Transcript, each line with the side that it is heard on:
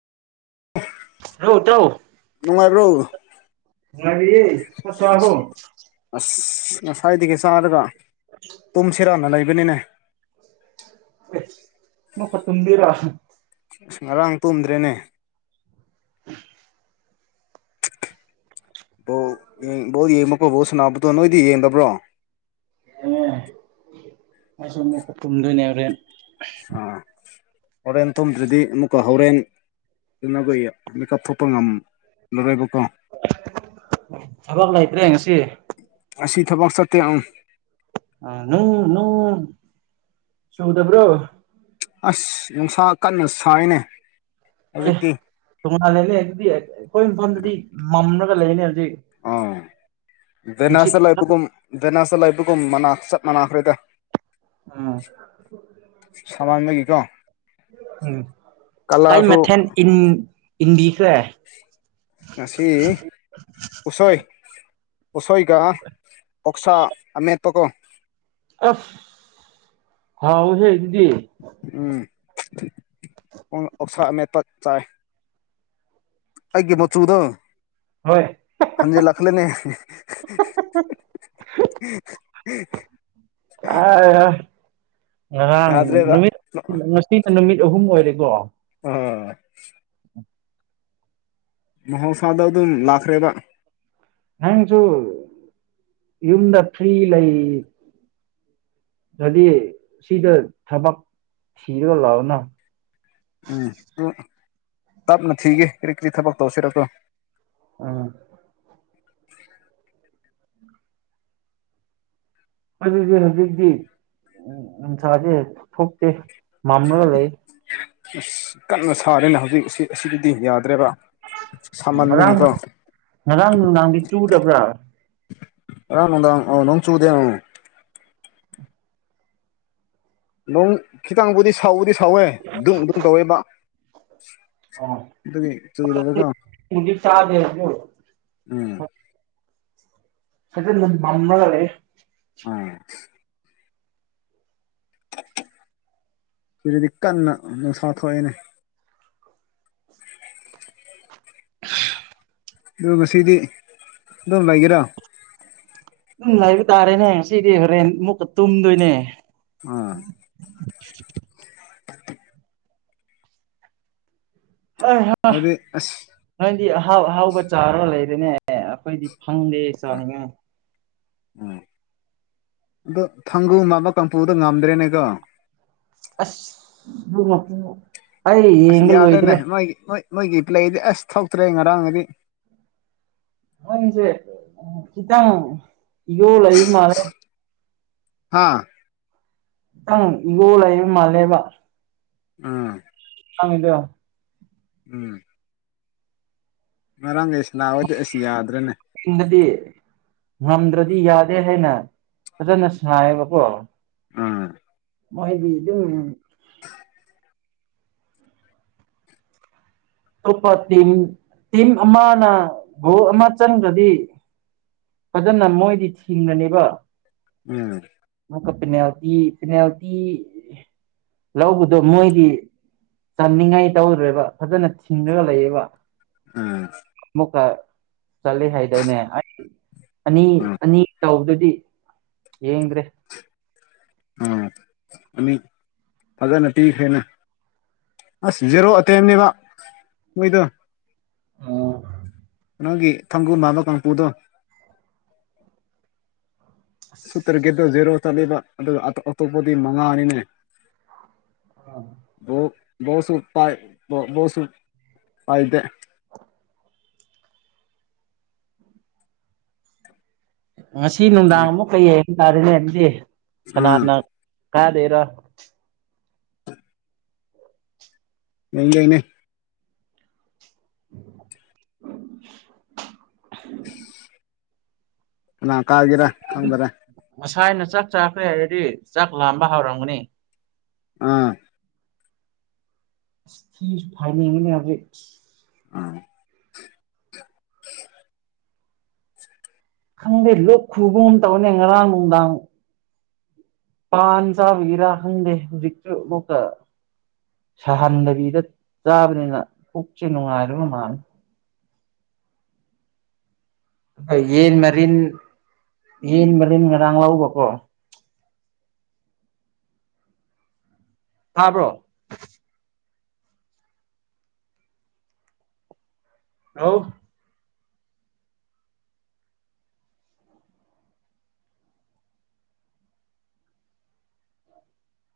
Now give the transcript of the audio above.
right: Hello ꯏꯇꯥꯎ
left: ꯅꯨꯡꯉꯥꯏꯔ꯭ꯔꯣ
right: ꯉꯔꯤ ꯀꯠꯇꯕꯣ
left: ꯑꯁ ꯉꯁꯥꯏꯗꯒꯤ ꯆꯥꯔꯒ ꯇꯨꯝꯁꯤꯔꯅ ꯂꯩꯕꯅꯤꯅꯦ
right: ꯑꯦꯁ [unintelligible] ꯇꯨꯝꯕꯤꯔ
left: ꯑꯁ ꯉꯔꯥꯡ ꯇꯨꯝꯗ꯭ꯔꯦꯅꯦ ꯕꯣꯜ ꯌꯦꯡ ꯕꯣꯜ ꯌꯦꯡꯕꯈꯣꯏ ꯕꯣꯜ ꯁꯅꯥꯕꯗꯣ ꯅꯣꯏꯗꯤ ꯌꯦꯡꯗꯕ꯭ꯔꯣ
right: ꯑꯦ ꯑꯩꯁꯦ ꯑꯃꯨꯛꯀ ꯇꯨꯝꯗꯣꯏꯅꯦ ꯍꯣꯔꯦꯟ
left: ꯑꯥ ꯍꯣꯔꯦꯟ ꯇꯨꯝꯗꯔꯗꯤ ꯑꯃꯨꯛꯀ ꯍꯣꯔꯦꯟ ꯑꯗꯨꯅ ꯑꯩꯈꯣꯏ ꯃꯦꯀꯞ ꯊꯣꯛꯄ ꯉꯝꯂꯔꯣꯏꯕꯀꯣ
right: ꯊꯕꯛ ꯂꯩꯇ꯭ꯔꯦ ꯉꯁꯤ
left: ꯑꯁꯤ ꯊꯕꯛ ꯆꯠꯇꯦ ꯑꯪ
right: ꯅꯨꯡ ꯅꯨꯡ ꯆꯨꯗꯕ꯭ꯔꯣ
left: ꯑꯁ ꯅꯨꯡꯁꯥ ꯀꯟꯅ ꯁꯥꯏꯅꯦ
right: ꯑꯦ
left: ꯍꯧꯖꯤꯛꯇꯤ
right: ꯇꯣꯉꯥꯟꯂꯦꯅꯦ ꯑꯗꯨꯗꯤ ꯑꯩꯈꯣꯏ ꯃꯐꯝꯗꯗꯤ ꯃꯝꯂꯒ ꯂꯩꯌꯦꯅꯦ ꯍꯧꯖꯤꯛ
left: ꯑꯣ
right: ꯅꯨꯡꯁꯤꯠ
left: ꯚꯦꯅꯥꯁꯇ ꯂꯩꯕꯒꯨꯝ ꯚꯦꯅꯥꯁꯇ ꯂꯩꯕꯒꯨꯝ ꯃꯅꯥ ꯆꯠ ꯃꯅꯥꯈ꯭ꯔꯦꯗ
right: ꯎꯝ
left: ꯁꯥꯃꯟꯕꯒꯤꯀꯣ
right: ꯎꯝ ꯀꯥꯏ
left: ꯀꯂꯔꯁꯨ
right: ꯃꯊꯦꯟ ꯏꯟ ꯏꯟꯕꯤꯈ꯭ꯔꯦ
left: ꯉꯁꯤ ꯎꯁꯣꯏ ꯎꯁꯣꯏꯒ ꯑꯣꯛꯁꯥ ꯑꯃꯦꯠꯄꯀꯣ
right: ꯑꯁ ꯍꯥꯎꯋꯦꯍꯦ ꯑꯗꯨꯗꯤ
left: ꯎꯝ ꯑꯣꯛꯁꯥ ꯑꯃꯦꯠꯄ ꯆꯥꯏ ꯑꯩꯒꯤ ꯃꯆꯨꯗꯣ
right: ꯍꯣꯏ
left: ꯍꯟꯖꯤꯜ ꯂꯛꯂꯦꯅꯦ
right: [unintelligible] ꯉꯥꯔꯥꯡ
left: ꯌꯥꯗ꯭ꯔꯦꯕ
right: ꯅꯨꯃꯤꯠ [unintelligible] ꯁꯤꯒ ꯅꯨꯃꯤꯠ ꯑꯍꯨꯝ ꯑꯣꯏꯔꯦꯀꯣ
left: ꯍꯥ ꯃꯍꯧꯁꯥꯗ ꯑꯗꯨꯝ ꯂꯥꯛꯈ꯭ꯔꯦꯕ
right: ꯅꯪꯖꯨ ꯌꯨꯝꯗ ꯐ꯭ꯔꯤ ꯂꯩ ꯔꯗꯤ ꯁꯤꯗ ꯊꯕꯛ ꯊꯤꯔꯒ ꯂꯥꯛꯑꯣꯅ
left: ꯎꯝ ꯇꯞꯅ ꯊꯤꯒꯦ ꯀꯔꯤ ꯀꯔꯤ ꯊꯕꯛ ꯇꯧꯁꯤꯔꯀꯣ
right: ꯎꯝ ꯑꯩꯈꯣꯗꯗꯤ ꯍꯧꯖꯤꯛꯇꯤ ꯎꯝ ꯅꯨꯡꯁꯥꯖꯦ ꯊꯣꯛꯇꯦ ꯃꯝꯂꯒ ꯂꯩ
left: ꯑꯁ ꯀꯟꯅ ꯁꯥꯔꯦꯅ ꯍꯧꯖꯤꯛ ꯑꯁꯤ ꯑꯁꯤꯗꯗꯤ ꯌꯥꯗ꯭ꯔꯦꯕ
right: ꯉꯔꯥꯡ
left: ꯁꯥꯃꯟꯕꯒꯤꯀꯣ
right: ꯉꯔꯥꯡ ꯅꯨꯡꯗꯥꯡꯗꯤ ꯆꯨꯗꯕ꯭ꯔꯥ꯫
left: ꯉꯥꯔꯥꯡꯅꯨꯡꯗꯥꯡ ꯑꯥ ꯅꯣꯡꯆꯨꯗꯦ [unintelligible] ꯅꯣꯡ ꯈꯤꯇꯪꯕꯨꯗꯤ ꯁꯥꯎꯕꯗꯤ ꯁꯥꯎꯋꯦ ꯗꯨꯡ ꯗꯨꯡ ꯇꯧꯋꯦꯕ꯫ ꯑꯗꯨꯒꯤ ꯆꯨꯗꯀꯣ
right: ꯅꯣꯡꯗꯤ ꯇꯥꯗꯦ ꯑꯗꯨ
left: ꯎꯝ꯫
right: ꯁꯤꯖꯤꯟꯗ ꯃꯝꯃꯒꯂꯩꯌꯦ꯫
left: ꯑꯁ꯫ ꯁꯤꯗꯗꯤ ꯀꯟꯅ ꯅꯨꯡꯁꯥ ꯊꯣꯛꯑꯦꯅꯦ꯫ ꯑꯗꯨ ꯉꯁꯤꯗꯤ ꯑꯗꯨꯝ ꯂꯩꯒꯦꯔꯥ꯫
right: ꯑꯗꯨꯝ ꯂꯩꯕ ꯇꯥꯔꯦꯅꯦ ꯁꯤꯗꯤ ꯍꯣꯔꯦꯟ ꯃꯨꯛꯀ ꯇꯨꯝꯗꯣꯏꯅꯦ꯫
left: ꯑꯥ
right: [unintelligible] ꯍꯩ ꯍꯥ
left: ꯑꯗꯨꯗꯤ ꯑꯁ
right: ꯅꯪꯗꯤ ꯑꯍꯥꯎ ꯑꯍꯥꯎꯕ ꯆꯥꯔ ꯂꯩꯔꯦꯅꯦ ꯑꯦ ꯑꯩꯈꯣꯏꯗꯤ ꯐꯪꯗꯦ ꯆꯥꯅꯉꯥꯏ
left: ꯑꯣ ꯑꯗꯣ ꯊꯥꯡꯒꯨ ꯃꯥꯟꯕ ꯀꯥꯡꯄꯨꯗ ꯉꯝꯗ꯭ꯔꯦꯅꯦꯀꯣ
right: ꯑꯁ ꯑꯗꯨ ꯃꯄꯨ ꯑꯩ
left: ꯑꯁ
right: ꯌꯦꯡꯕ ꯂꯣꯏꯗ꯭ꯔꯦ
left: [unintelligible] ꯃꯣꯏꯒꯤ ꯄ꯭ꯂꯦꯗꯤ ꯑꯁ ꯊꯣꯛꯇ꯭ꯔꯦ ꯉꯔꯥꯡꯒꯤꯗꯤ
right: ꯅꯪꯁꯦ ꯈꯤꯇꯪ ꯏꯒꯣ ꯂꯩ ꯃꯥꯜꯂꯦ
left: ꯍꯥꯥ
right: ꯈꯤꯇꯪ ꯏꯒꯣꯜ ꯂꯩꯕ ꯃꯥꯜꯂꯦꯕ
left: ꯎꯝ
right: ꯍꯪꯒꯤꯗꯣ꯫
left: ꯎꯝ꯫ ꯉꯔꯥꯡꯒꯤ ꯁꯥꯅꯕꯗꯨ ꯑꯩꯁ ꯌꯥꯗ꯭ꯔꯦꯅꯦ꯫
right: ꯇꯨꯡꯗꯗꯤ ꯉꯝꯗ꯭ꯔꯗꯤ ꯌꯥꯗꯦ ꯍꯥꯏꯅ ꯐꯖꯅ ꯁꯉꯥꯏꯌꯦꯕꯀꯣ꯫
left: ꯑꯥ꯫
right: ꯃꯥꯏꯕꯤ ꯑꯗꯨꯝ꯫ ꯑꯇꯣꯞꯄ ꯇꯤꯝ ꯇꯤꯝ ꯑꯃꯅ ꯒꯣꯜ ꯑꯃ ꯆꯟꯒꯔꯗꯤ꯫ ꯐꯖꯅ ꯃꯣꯏꯗꯤ ꯊꯤꯡꯅꯅꯦꯕ꯫
left: ꯎꯝ
right: ꯑꯃꯨꯛꯛ ꯄꯦꯅꯥꯜꯇꯤ ꯄꯦꯅꯥꯜꯇꯤ꯫ ꯂꯧꯕꯗꯣ ꯃꯣꯏꯗꯤ ꯆꯥꯅꯤꯡꯉꯥꯏ ꯇꯧꯗ꯭ꯔꯦꯕ ꯐꯖꯅ ꯊꯤꯡꯉꯒ ꯂꯩꯌꯦꯕ꯫
left: ꯎꯝ꯫
right: ꯑꯃꯨꯛꯀ ꯆꯠꯂꯤ ꯍꯥꯏꯗꯏꯅꯦ ꯑꯅꯤ
left: ꯎꯝ
right: ꯑꯅꯤ ꯇꯧꯕꯗꯨꯗꯤ꯫ ꯌꯦꯡꯗꯔꯦ꯫
left: ꯑꯥ ꯃꯤꯅꯤ ꯐꯖꯅ ꯄꯤꯈ꯭ꯔꯦꯅꯦ꯫ ꯑꯁ ꯖꯦꯔꯣ ꯑꯇꯦꯝꯅꯦꯕ ꯃꯤꯗꯣ꯫ ꯅꯣꯏꯒꯤ ꯊꯥꯡꯒꯨꯜ ꯃꯥꯟꯕ ꯀꯥꯡꯄꯨꯗꯣ꯫ ꯁꯨꯇꯔꯒꯤꯗꯣ ꯖꯦꯔꯣ ꯆꯠꯂꯤꯕ ꯑꯗꯨꯒꯞ ꯑꯇꯣꯞꯄꯗꯤ ꯃꯉꯥꯅꯤꯅꯦ꯫ ꯕꯣꯜ ꯕꯣꯜ ꯕꯣꯜꯁꯨ ꯄꯥꯏ ꯄꯥꯏꯗꯦ꯫
right: ꯉꯁꯤ ꯅꯨꯡꯗꯥꯡ ꯑꯃꯨꯛ ꯀ ꯌꯦꯡꯕ ꯇꯥꯔꯦꯅꯦ ꯑꯗꯨꯗꯤ
left: ꯑꯥ
right: ꯀꯅꯥꯅ ꯀꯥꯗꯣꯏꯔꯥ꯫
left: [unintelligible]
right: [inaudible]
left: ꯀꯥꯅ ꯀꯥꯒꯦꯔ꯫
right: ꯉꯁꯥꯏꯅ ꯆꯥꯛ ꯆꯥꯈ꯭ꯔꯦ ꯍꯥꯏꯔꯗꯤ ꯆꯥꯛ ꯂꯥꯝꯕ ꯍꯧꯔꯝꯒꯅꯤ꯫
left: ꯑꯥ꯫
right: ꯏꯁ ꯐꯥꯏꯅꯤꯡꯕꯅꯦ ꯍꯧꯖꯤꯛ꯫
left: ꯑ꯫ [inaudible]
right: ꯈꯪꯗꯦ ꯂꯣꯛ ꯈꯨꯕꯒꯨꯝ ꯇꯧꯕꯅꯦ ꯉꯔꯥꯡ ꯅꯨꯡꯗꯥꯡ꯫ ꯄꯥꯟ ꯆꯕꯒꯤꯔ ꯈꯪꯗꯦ ꯍꯧꯖꯤꯛꯁꯨ ꯑꯃꯨꯛꯀ꯫ ꯁꯥꯍꯟꯗꯕꯤꯗ ꯆꯥꯕꯅꯤꯅ ꯄꯨꯛꯁꯦ ꯅꯨꯡꯉꯥꯏꯔꯕ ꯃꯥꯜꯂꯤ꯫ ꯑꯥ ꯌꯦꯟ ꯃꯔꯤꯟ ꯌꯦꯟ ꯃꯔꯤꯟ ꯃꯔꯥꯡ ꯂꯥꯎꯕꯀꯣ ꯇꯥꯕ꯭ꯔꯣ ꯍꯜꯂꯣ